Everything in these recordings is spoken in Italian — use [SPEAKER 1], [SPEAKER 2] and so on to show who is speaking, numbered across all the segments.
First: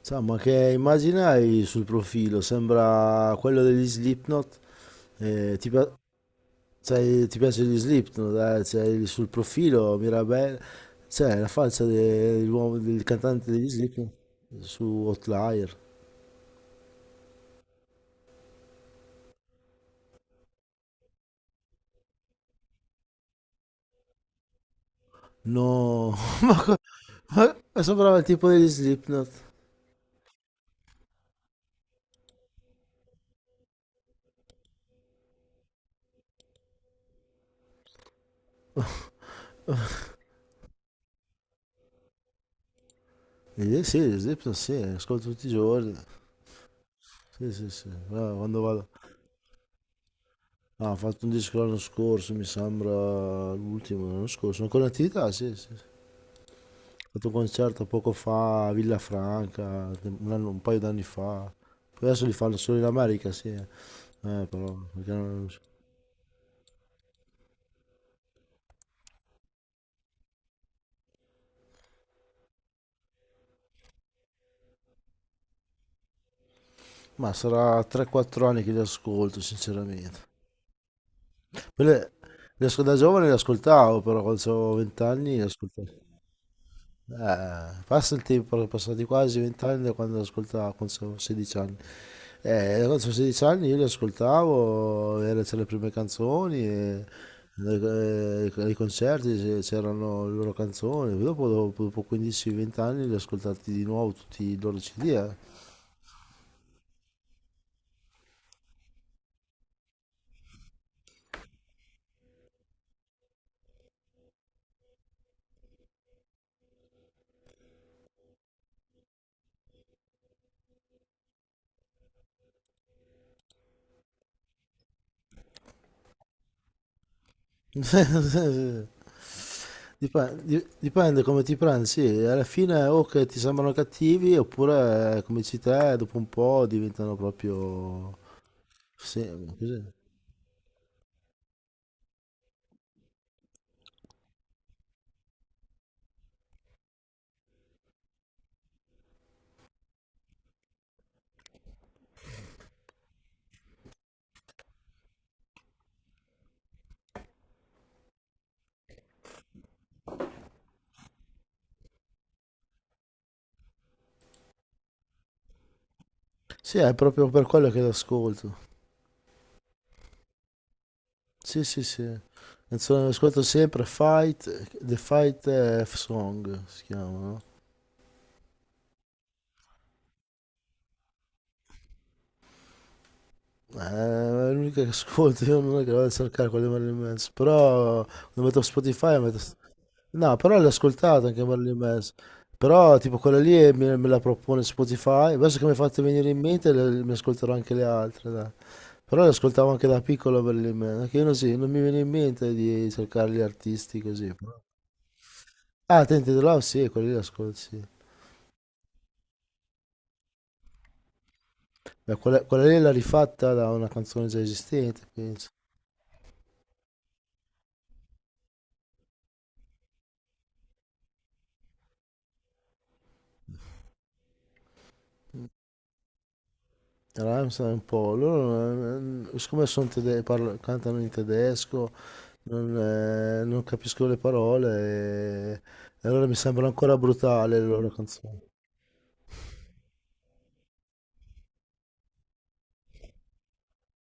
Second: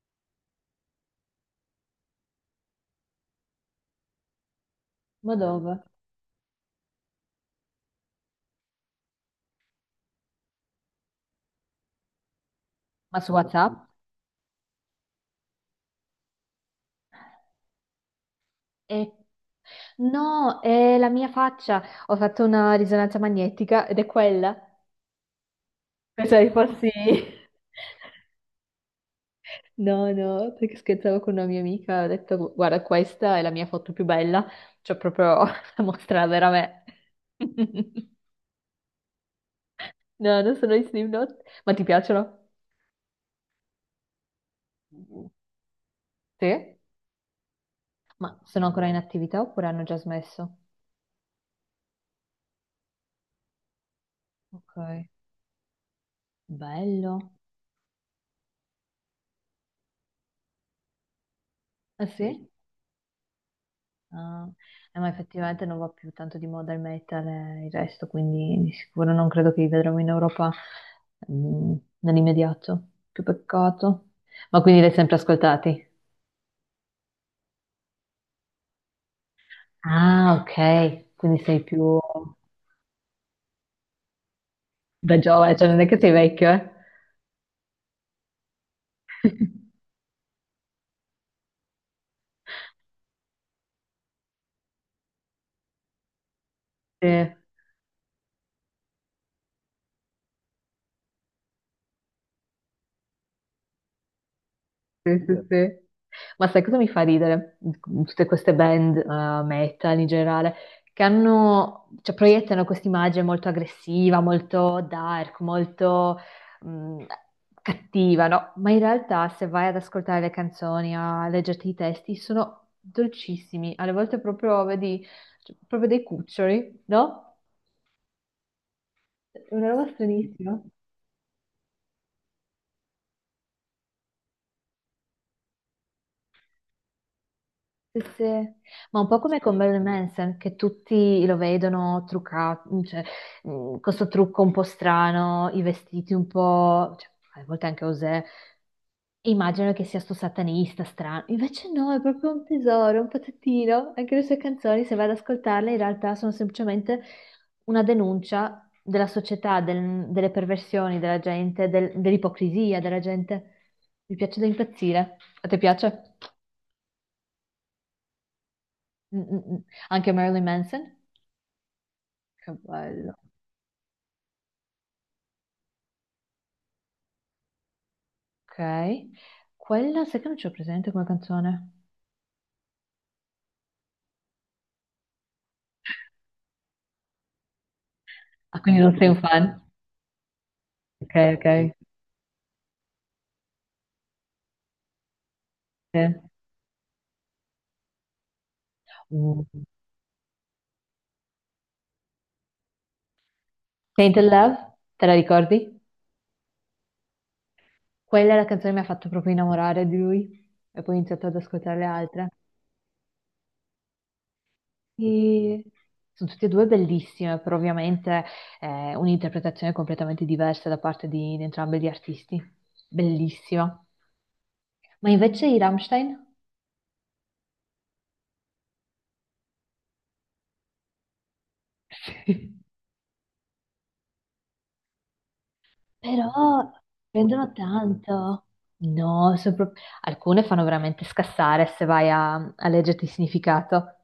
[SPEAKER 1] Insomma, che immagine hai sul profilo? Sembra quello degli Slipknot.
[SPEAKER 2] Ma
[SPEAKER 1] Eh, ti,
[SPEAKER 2] dove?
[SPEAKER 1] pi- Sai, ti piace gli Slipknot? Eh? C'hai sul profilo Mirabel, c'è la faccia del
[SPEAKER 2] Ma su
[SPEAKER 1] cantante degli
[SPEAKER 2] WhatsApp?
[SPEAKER 1] Slipknot su Outlier.
[SPEAKER 2] Eh, no, è la mia faccia. Ho fatto una risonanza magnetica ed è quella.
[SPEAKER 1] No,
[SPEAKER 2] Pensavi
[SPEAKER 1] ma, co-
[SPEAKER 2] fossi...
[SPEAKER 1] ma- ma sembrava il tipo degli Slipknot.
[SPEAKER 2] No, no, perché scherzavo con una mia amica, ho detto, "Gu- guarda, questa è la mia foto più bella. Cioè, proprio la mostra la vera me. No, non sono i Slipknot. Ma ti piacciono?
[SPEAKER 1] Sì, gli Slipknot sì, ascolto tutti i giorni.
[SPEAKER 2] Sì?
[SPEAKER 1] Sì, sì, sì. Ah,
[SPEAKER 2] Ma
[SPEAKER 1] quando
[SPEAKER 2] sono ancora
[SPEAKER 1] vado...
[SPEAKER 2] in attività oppure hanno già smesso?
[SPEAKER 1] Ah, ha fatto un disco l'anno scorso, mi sembra l'ultimo l'anno scorso. Sono ancora in
[SPEAKER 2] Ok,
[SPEAKER 1] attività, sì, sì, sì. Fatto
[SPEAKER 2] bello.
[SPEAKER 1] un concerto poco fa a Villafranca, un paio d'anni fa.
[SPEAKER 2] Ah
[SPEAKER 1] Poi adesso li
[SPEAKER 2] sì?
[SPEAKER 1] fanno solo in America, sì.
[SPEAKER 2] Ah,
[SPEAKER 1] Però,
[SPEAKER 2] ma
[SPEAKER 1] perché non-
[SPEAKER 2] effettivamente non va più tanto di moda il metal e il resto, quindi di sicuro non credo che li vedremo in Europa mm, nell'immediato. Che peccato. Ma quindi li hai sempre ascoltati?
[SPEAKER 1] Ma sarà 3-4 anni che li ascolto, sinceramente.
[SPEAKER 2] Ah, ok, quindi sei
[SPEAKER 1] Poi
[SPEAKER 2] più
[SPEAKER 1] le asco- Da giovane li ascoltavo, però quando avevo 20
[SPEAKER 2] da
[SPEAKER 1] anni li
[SPEAKER 2] giovane, cioè non è
[SPEAKER 1] ascoltavo.
[SPEAKER 2] che sei vecchio, eh?
[SPEAKER 1] Passa il tempo, sono passati quasi 20 anni da quando ascoltavo, quando avevo 16 anni. Quando avevo 16 anni io li ascoltavo, c'erano le prime canzoni, e
[SPEAKER 2] Sì.
[SPEAKER 1] ai concerti c'erano le loro canzoni. Poi dopo 15-20 anni li ho ascoltati di nuovo tutti i loro CD.
[SPEAKER 2] Sì, sì, sì. Ma sai cosa mi fa ridere? Tutte queste band, metal in generale, che hanno, cioè, proiettano questa immagine molto aggressiva, molto dark, molto mh, cattiva, no? Ma in realtà, se vai ad ascoltare le canzoni, a leggerti i testi, sono dolcissimi. Alle volte proprio vedi, cioè, proprio dei cuccioli, no? È una roba stranissima.
[SPEAKER 1] Dipende, come ti prendi, sì, alla fine o che ti sembrano cattivi oppure come dici te, dopo un po' diventano
[SPEAKER 2] Sì,
[SPEAKER 1] proprio...
[SPEAKER 2] sì. Ma un po'
[SPEAKER 1] Sì,
[SPEAKER 2] come con Marilyn
[SPEAKER 1] così.
[SPEAKER 2] Manson, che tutti lo vedono truccato, cioè, con questo trucco un po' strano, i vestiti un po', cioè, a volte anche Osè, immagino che sia sto satanista strano, invece no, è proprio un tesoro, un pezzettino, anche le sue canzoni, se vado ad ascoltarle, in realtà sono semplicemente una denuncia della società, del- delle perversioni della gente, del- dell'ipocrisia della gente. Mi piace da impazzire. A te piace?
[SPEAKER 1] Sì, è proprio per quello che l'ascolto.
[SPEAKER 2] Mm, mm, mm. Anche Marilyn Manson?
[SPEAKER 1] Sì, sì, sì.
[SPEAKER 2] Che
[SPEAKER 1] Canzone che
[SPEAKER 2] bello.
[SPEAKER 1] ascolto sempre Fight, The Fight F Song si chiama, no?
[SPEAKER 2] Ok. Quella sai che non ce l'ho presente come canzone?
[SPEAKER 1] Eh, È l'unica che ascolto, io non è che la vado a cercare quelle di Marilyn Manson, però lo
[SPEAKER 2] Ah,
[SPEAKER 1] metto su
[SPEAKER 2] quindi non sei un
[SPEAKER 1] Spotify, metto...
[SPEAKER 2] fan?
[SPEAKER 1] No, però l'ho
[SPEAKER 2] Ok,
[SPEAKER 1] ascoltata anche
[SPEAKER 2] ok.
[SPEAKER 1] Marilyn Manson, però tipo quella lì me la propone Spotify, adesso che mi hai fatto
[SPEAKER 2] Sì.
[SPEAKER 1] venire in mente mi ascolterò anche le altre, dai. Però le
[SPEAKER 2] Mm.
[SPEAKER 1] ascoltavo anche da piccolo Marilyn Manson, che io non, sì, non mi viene in mente di cercare gli artisti
[SPEAKER 2] Tainted
[SPEAKER 1] così, però...
[SPEAKER 2] Love, te la ricordi?
[SPEAKER 1] Ah, Tente the Love, sì, quella lì l'ascolto, sì.
[SPEAKER 2] Quella è la canzone che mi ha fatto proprio innamorare di lui e poi ho iniziato ad ascoltare le
[SPEAKER 1] Beh,
[SPEAKER 2] altre.
[SPEAKER 1] quella lì l'ha rifatta da una canzone già esistente, penso.
[SPEAKER 2] E sono tutte e due bellissime, però ovviamente è un'interpretazione completamente diversa da parte di entrambi gli artisti. Bellissima. Ma invece i Rammstein?
[SPEAKER 1] Rammstein è un po', loro siccome sono cantano in tedesco, non capisco le parole, e allora mi sembra
[SPEAKER 2] Però
[SPEAKER 1] ancora
[SPEAKER 2] prendono
[SPEAKER 1] brutale le loro canzoni.
[SPEAKER 2] tanto. No, sono pro- alcune fanno veramente scassare se vai a, a leggerti il significato.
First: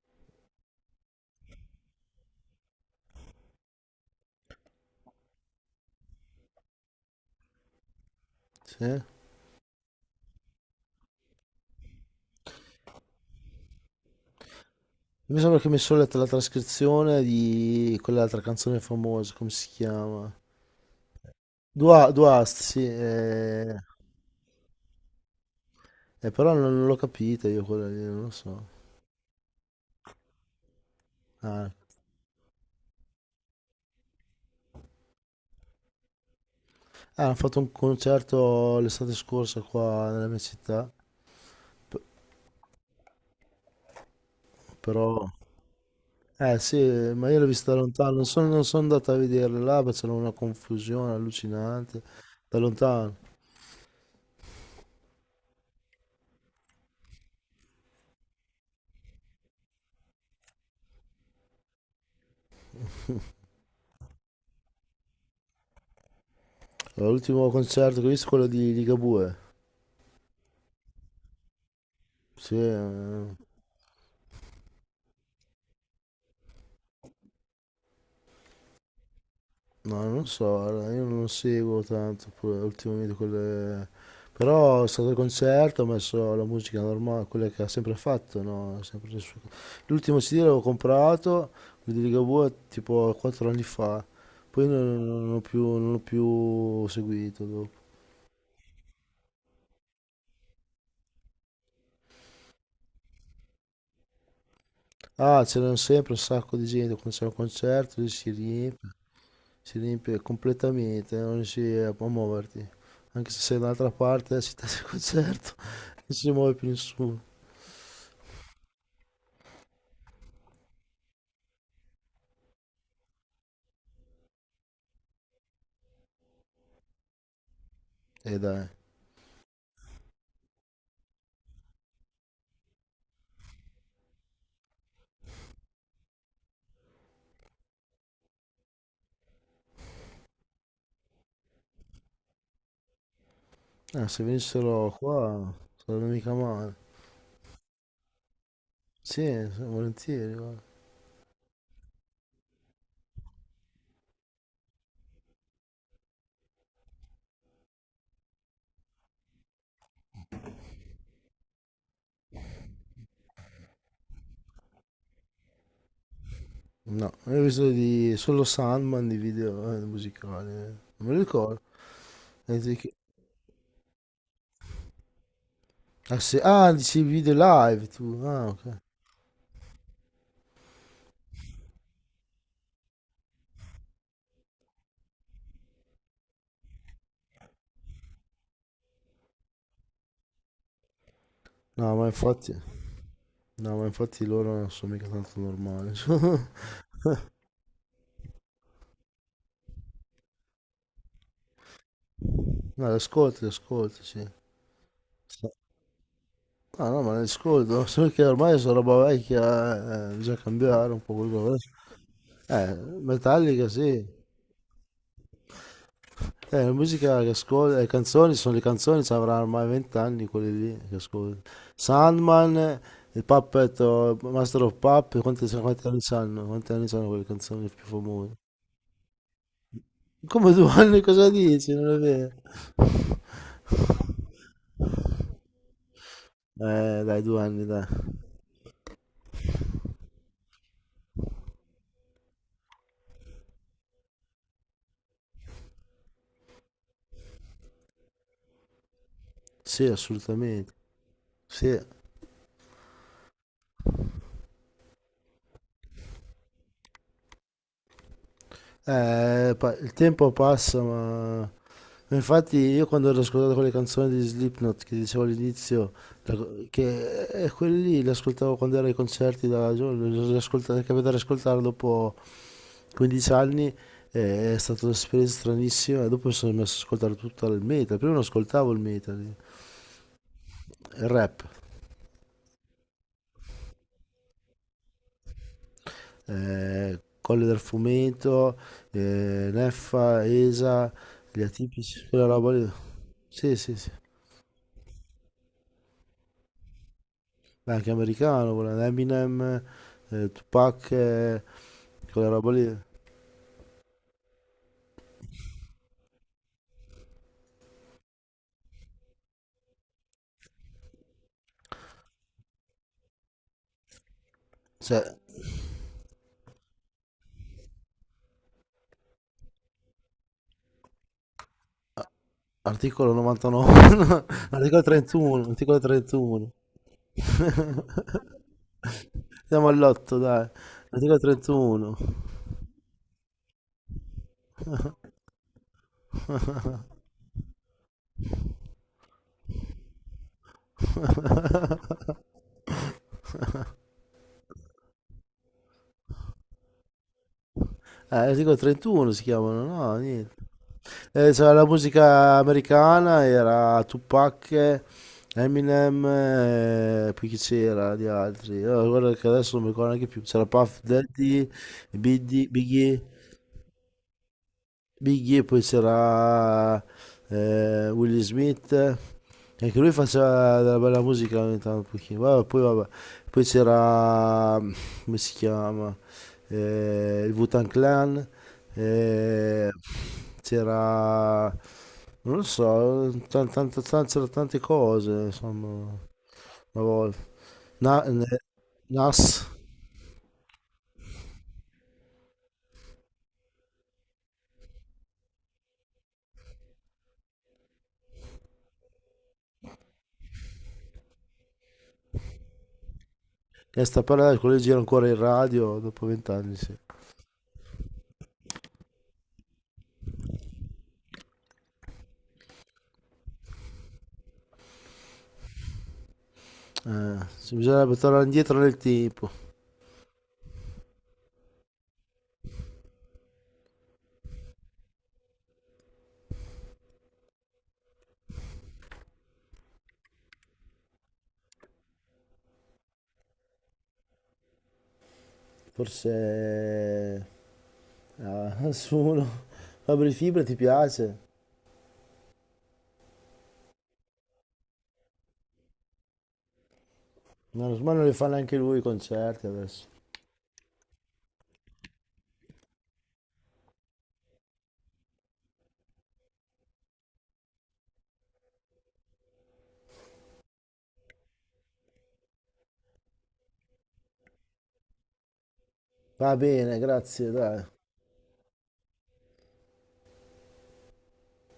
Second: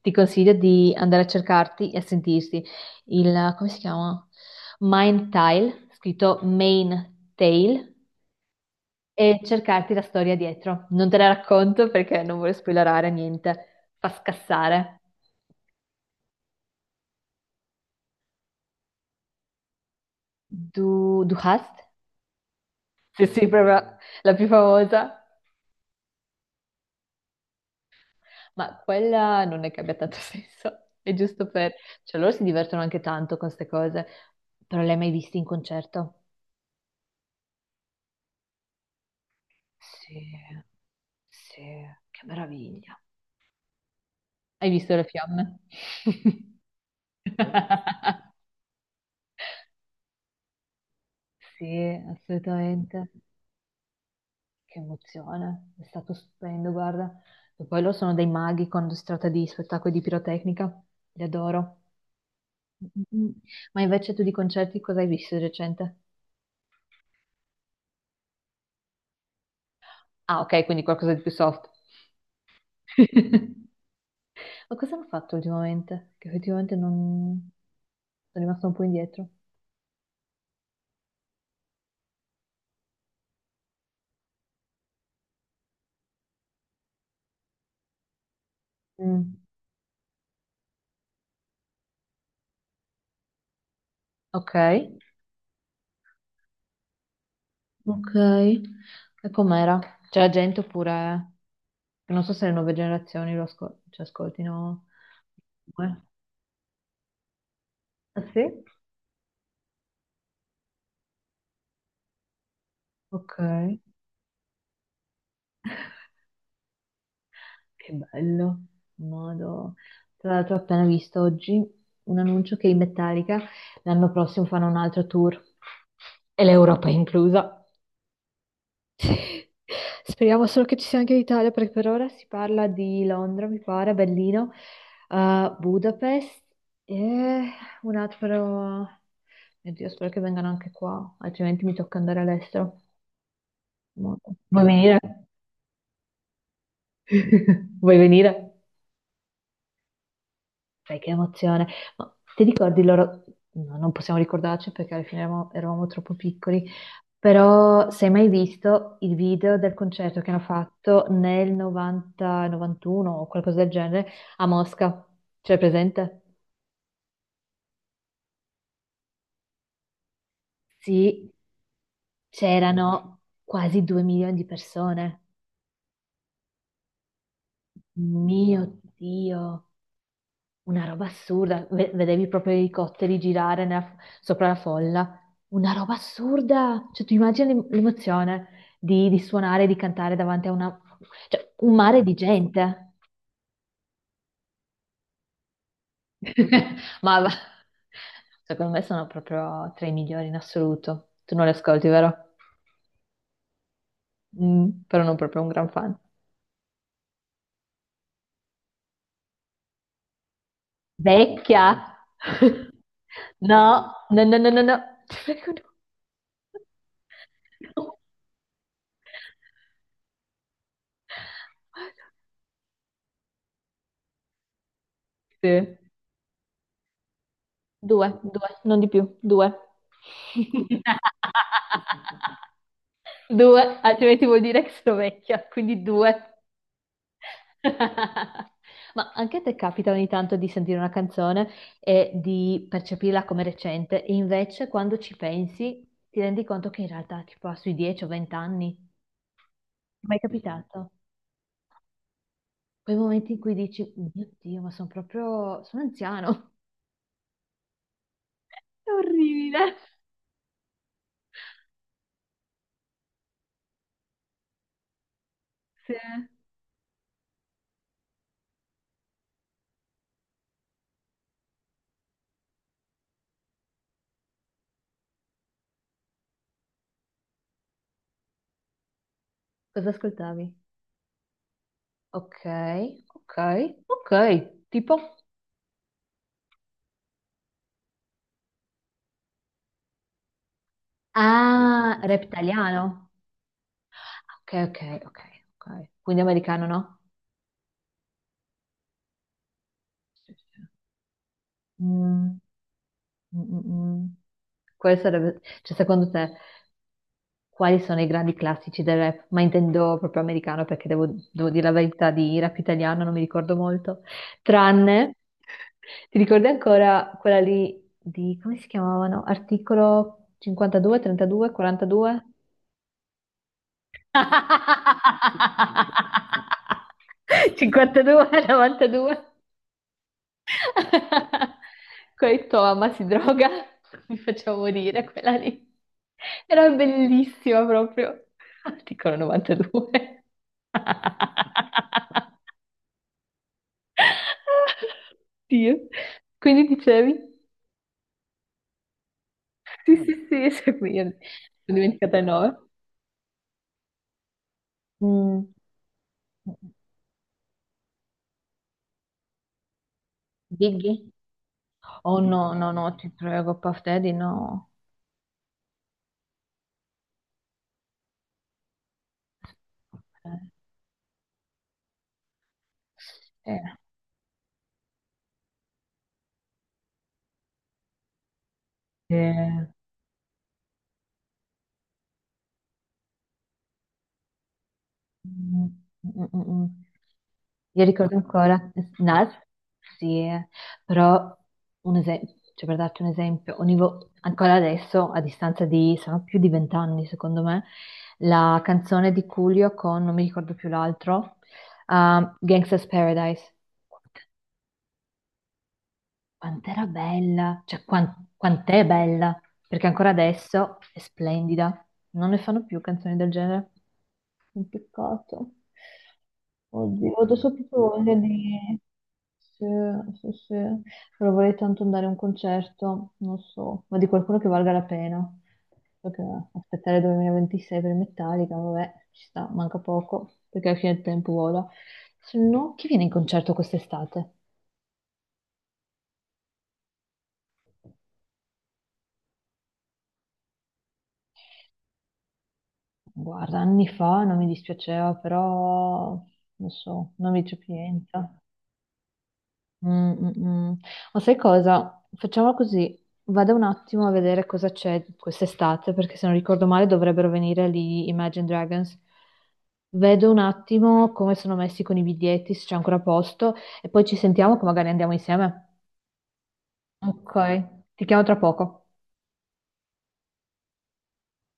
[SPEAKER 2] Ti consiglio di andare a cercarti e a sentirsi il, come si chiama? Mind Tile, scritto Main Tale,
[SPEAKER 1] Sì?
[SPEAKER 2] e cercarti la storia dietro. Non te la racconto perché non voglio spoilerare niente. Fa scassare.
[SPEAKER 1] Mi sembra che mi sono letto la trascrizione di quell'altra canzone famosa, come si chiama?
[SPEAKER 2] Du, Du hast?
[SPEAKER 1] Duast, sì.
[SPEAKER 2] Sì, sì, proprio la più famosa.
[SPEAKER 1] Però non l'ho capita io quella lì, non lo so.
[SPEAKER 2] Ma quella non è che abbia tanto senso, è giusto
[SPEAKER 1] Ah,
[SPEAKER 2] per... Cioè loro si divertono anche tanto con queste cose, però le hai mai viste in concerto?
[SPEAKER 1] ah, hanno fatto un concerto l'estate scorsa qua
[SPEAKER 2] Sì,
[SPEAKER 1] nella mia città,
[SPEAKER 2] sì,
[SPEAKER 1] p-
[SPEAKER 2] che meraviglia. Hai visto le
[SPEAKER 1] però...
[SPEAKER 2] fiamme?
[SPEAKER 1] Eh sì, ma io l'ho vista da lontano, non sono andato a vederla là, perché c'era una confusione
[SPEAKER 2] Sì,
[SPEAKER 1] allucinante, da
[SPEAKER 2] assolutamente.
[SPEAKER 1] lontano.
[SPEAKER 2] Che emozione, è stato stupendo, guarda. E poi loro sono dei maghi quando si tratta di spettacoli di pirotecnica, li adoro. Mm, mm, mm. Ma invece tu di concerti cosa hai visto di recente?
[SPEAKER 1] L'ultimo concerto che ho visto è quello di Ligabue.
[SPEAKER 2] Ah, ok, quindi qualcosa di più soft.
[SPEAKER 1] Sì.
[SPEAKER 2] Ma cosa hanno fatto ultimamente? Che effettivamente non... sono rimasto un po' indietro.
[SPEAKER 1] No, non so, guarda, io non seguo tanto pure ultimamente quelle... Però è stato il concerto, ho messo la musica normale, quella che ha sempre fatto, no? Sempre le
[SPEAKER 2] Mm,
[SPEAKER 1] sue- L'ultimo CD l'avevo comprato, quello di Ligabue, tipo 4 anni fa.
[SPEAKER 2] Ok,
[SPEAKER 1] Poi non ho più, non l'ho più seguito dopo.
[SPEAKER 2] ok. E com'era? C'è la gente oppure... Non so se le nuove generazioni lo ascol- ci ascoltino.
[SPEAKER 1] Ah, c'erano
[SPEAKER 2] Eh.
[SPEAKER 1] sempre un sacco di gente, quando c'è un concerto lì
[SPEAKER 2] Ah sì?
[SPEAKER 1] si riempie completamente, non riesci a muoverti. Anche
[SPEAKER 2] Ok,
[SPEAKER 1] se sei dall'altra parte, si testa il concerto, non si muove più nessuno.
[SPEAKER 2] che bello. Modo. Tra l'altro ho appena visto oggi un annuncio che i Metallica l'anno prossimo fanno un altro tour e l'Europa è inclusa.
[SPEAKER 1] E dai,
[SPEAKER 2] Speriamo solo che ci sia anche l'Italia, perché per ora si parla di Londra, mi pare, Berlino, Budapest e un altro... Mio Dio, spero che vengano anche qua, altrimenti mi tocca andare all'estero.
[SPEAKER 1] Se
[SPEAKER 2] Molto. Vuoi
[SPEAKER 1] venissero
[SPEAKER 2] venire?
[SPEAKER 1] qua sarebbe mica male.
[SPEAKER 2] Vuoi venire?
[SPEAKER 1] Sì, sì, volentieri, guarda.
[SPEAKER 2] Sai che emozione. Ma ti ricordi loro? No, non possiamo ricordarci perché alla fine eravamo, eravamo troppo piccoli, però se hai mai visto il video del concerto che hanno fatto nel 90, 91 o qualcosa del genere a Mosca? C'è presente?
[SPEAKER 1] No, io ho visto solo Sandman di video musicali. Non me lo
[SPEAKER 2] Sì,
[SPEAKER 1] ricordo. E dici che-
[SPEAKER 2] c'erano quasi due milioni di persone.
[SPEAKER 1] Ah, se, dici i video live tu. Ah,
[SPEAKER 2] Mio
[SPEAKER 1] ok.
[SPEAKER 2] Dio, una roba assurda, ve- vedevi proprio i elicotteri girare nella- sopra la folla. Una roba assurda! Cioè, tu immagini l'em- l'emozione di suonare, di cantare davanti a una... cioè, un
[SPEAKER 1] No,
[SPEAKER 2] mare
[SPEAKER 1] ma
[SPEAKER 2] di
[SPEAKER 1] infatti,
[SPEAKER 2] gente.
[SPEAKER 1] no, ma infatti loro non sono mica tanto normali.
[SPEAKER 2] Ma va- secondo me sono proprio tra i migliori in assoluto. Tu non li ascolti, vero?
[SPEAKER 1] No, le ascolti, sì.
[SPEAKER 2] Mm, però non proprio un
[SPEAKER 1] Sta-
[SPEAKER 2] gran fan.
[SPEAKER 1] No, no, ma le ascolto, solo che ormai sono roba vecchia, bisogna cambiare un po' quello.
[SPEAKER 2] Vecchia!
[SPEAKER 1] Eh, Metallica
[SPEAKER 2] No,
[SPEAKER 1] sì.
[SPEAKER 2] no, no, no, no, no. Ti prego, no.
[SPEAKER 1] La musica che ascolto, le
[SPEAKER 2] No.
[SPEAKER 1] canzoni sono le canzoni, ci avranno ormai 20 anni quelle lì che ascolto. Sandman, il Puppet, oh, Master of Puppet, quanti,
[SPEAKER 2] Sì.
[SPEAKER 1] quanti anni sanno? Quanti anni sanno quelle canzoni più
[SPEAKER 2] Due,
[SPEAKER 1] famose?
[SPEAKER 2] due, non di più, due.
[SPEAKER 1] Come 2 anni cosa dici? Non è vero?
[SPEAKER 2] Due, altrimenti vuol dire che sono vecchia, quindi due.
[SPEAKER 1] Dai, 2 anni, dai.
[SPEAKER 2] Ma anche a te capita ogni tanto di sentire una canzone e di percepirla come recente, e invece quando ci pensi ti rendi conto che in realtà tipo ha sui 10 o 20 anni. Ti
[SPEAKER 1] Sì,
[SPEAKER 2] è mai
[SPEAKER 1] assolutamente.
[SPEAKER 2] capitato?
[SPEAKER 1] Sì.
[SPEAKER 2] Quei momenti in cui dici, mio Dio, ma sono proprio... sono anziano. È orribile.
[SPEAKER 1] Il tempo passa, ma infatti io quando ero ascoltato quelle canzoni di Slipknot che dicevo all'inizio,
[SPEAKER 2] Sì.
[SPEAKER 1] la- che quelli lì le ascoltavo quando ero ai concerti da giovane, è capitato di ascoltare dopo 15 anni, è stata un'esperienza stranissima e dopo mi sono messo ad ascoltare tutto il metal, prima non ascoltavo il metal, il
[SPEAKER 2] Cosa ascoltavi?
[SPEAKER 1] rap,
[SPEAKER 2] Ok, ok, ok, tipo?
[SPEAKER 1] Colle del Fumeto, Neffa, ESA, gli
[SPEAKER 2] Ah,
[SPEAKER 1] atipici, quella roba lì,
[SPEAKER 2] reptiliano.
[SPEAKER 1] sì, sì, sì.
[SPEAKER 2] Ok, ok, ok, ok. Quindi americano, no?
[SPEAKER 1] Ma anche americano, quella Eminem,
[SPEAKER 2] Sì, sì.
[SPEAKER 1] Tupac, quella
[SPEAKER 2] Mm,
[SPEAKER 1] roba lì.
[SPEAKER 2] mm, mm, mm. Quale sarebbe, cioè secondo te, quali sono i grandi classici del rap? Ma intendo proprio americano perché devo, devo dire la verità di rap italiano, non mi ricordo molto. Tranne,
[SPEAKER 1] Cioè,
[SPEAKER 2] ti ricordi ancora quella lì di, come si chiamavano? Articolo 52, 32, 42?
[SPEAKER 1] articolo 99, articolo 31, articolo 31.
[SPEAKER 2] 52, 92.
[SPEAKER 1] Andiamo all'otto, dai. Articolo 31.
[SPEAKER 2] Quella di tua mamma si droga, mi faceva morire quella lì. Era bellissima proprio. Articolo 92. Dio. Quindi dicevi?
[SPEAKER 1] Articolo 31 si chiamano,
[SPEAKER 2] Sì,
[SPEAKER 1] no?
[SPEAKER 2] sì,
[SPEAKER 1] Niente.
[SPEAKER 2] sì, sì, qui io- mi
[SPEAKER 1] C'era la
[SPEAKER 2] sono dimenticata il
[SPEAKER 1] musica
[SPEAKER 2] nome.
[SPEAKER 1] americana, era Tupac,
[SPEAKER 2] Mm.
[SPEAKER 1] Eminem, poi chi c'era di altri? Guarda che adesso non mi ricordo neanche più. C'era Puff
[SPEAKER 2] Biggie?
[SPEAKER 1] Daddy,
[SPEAKER 2] Oh
[SPEAKER 1] Biggie,
[SPEAKER 2] no, no, no,
[SPEAKER 1] Biggie,
[SPEAKER 2] ti prego, Puff Daddy, no.
[SPEAKER 1] Biggie, poi c'era Will Smith, anche lui faceva della bella musica ogni tanto, un pochino. Vabbè. Poi
[SPEAKER 2] Eh,
[SPEAKER 1] c'era, come si chiama, il Wu-Tang Clan,
[SPEAKER 2] eh,
[SPEAKER 1] eh, c'era, non lo so, c'erano tante cose,
[SPEAKER 2] mm,
[SPEAKER 1] insomma,
[SPEAKER 2] mm, mm, mm.
[SPEAKER 1] una volta.
[SPEAKER 2] Io
[SPEAKER 1] Na-
[SPEAKER 2] ricordo
[SPEAKER 1] ne-
[SPEAKER 2] ancora Nas,
[SPEAKER 1] Nas,
[SPEAKER 2] sì, però un esempio, cioè per darti un esempio, ogni vo- ancora adesso, a distanza di, sono più di 20 anni secondo me, la canzone di Coolio con, non mi ricordo più l'altro, Gangsta's Paradise.
[SPEAKER 1] che sta parlando, quello gira ancora in radio dopo 20 anni, sì.
[SPEAKER 2] Quant'era bella, cioè quan- quant'è bella, perché ancora adesso è splendida. Non ne fanno più canzoni del genere. Un peccato. Oddio, ho adesso ho
[SPEAKER 1] Sì,
[SPEAKER 2] proprio
[SPEAKER 1] bisognerebbe
[SPEAKER 2] voglia
[SPEAKER 1] tornare indietro nel
[SPEAKER 2] di...
[SPEAKER 1] tempo.
[SPEAKER 2] Sì, sì, sì. Però vorrei tanto andare a un concerto, non so, ma di qualcuno che valga la pena. Perché aspettare 2026 per Metallica, vabbè, ci sta, manca poco, perché alla fine il tempo vola. Se no, chi viene in concerto quest'estate?
[SPEAKER 1] Forse a nessuno. Fabri Fibra ti piace?
[SPEAKER 2] Guarda, anni fa non mi dispiaceva, però non so, non mi c'è
[SPEAKER 1] No,
[SPEAKER 2] più
[SPEAKER 1] ormai non li fa
[SPEAKER 2] niente.
[SPEAKER 1] neanche lui i concerti adesso.
[SPEAKER 2] Mm, mm, mm. Ma sai cosa? Facciamo così, vado un attimo a vedere cosa c'è quest'estate, perché se non ricordo male dovrebbero venire lì Imagine Dragons. Vedo un attimo come sono messi con i biglietti, se c'è ancora posto, e poi ci sentiamo che magari andiamo insieme.
[SPEAKER 1] Va bene,
[SPEAKER 2] Ok,
[SPEAKER 1] grazie, dai.
[SPEAKER 2] ti chiamo tra poco.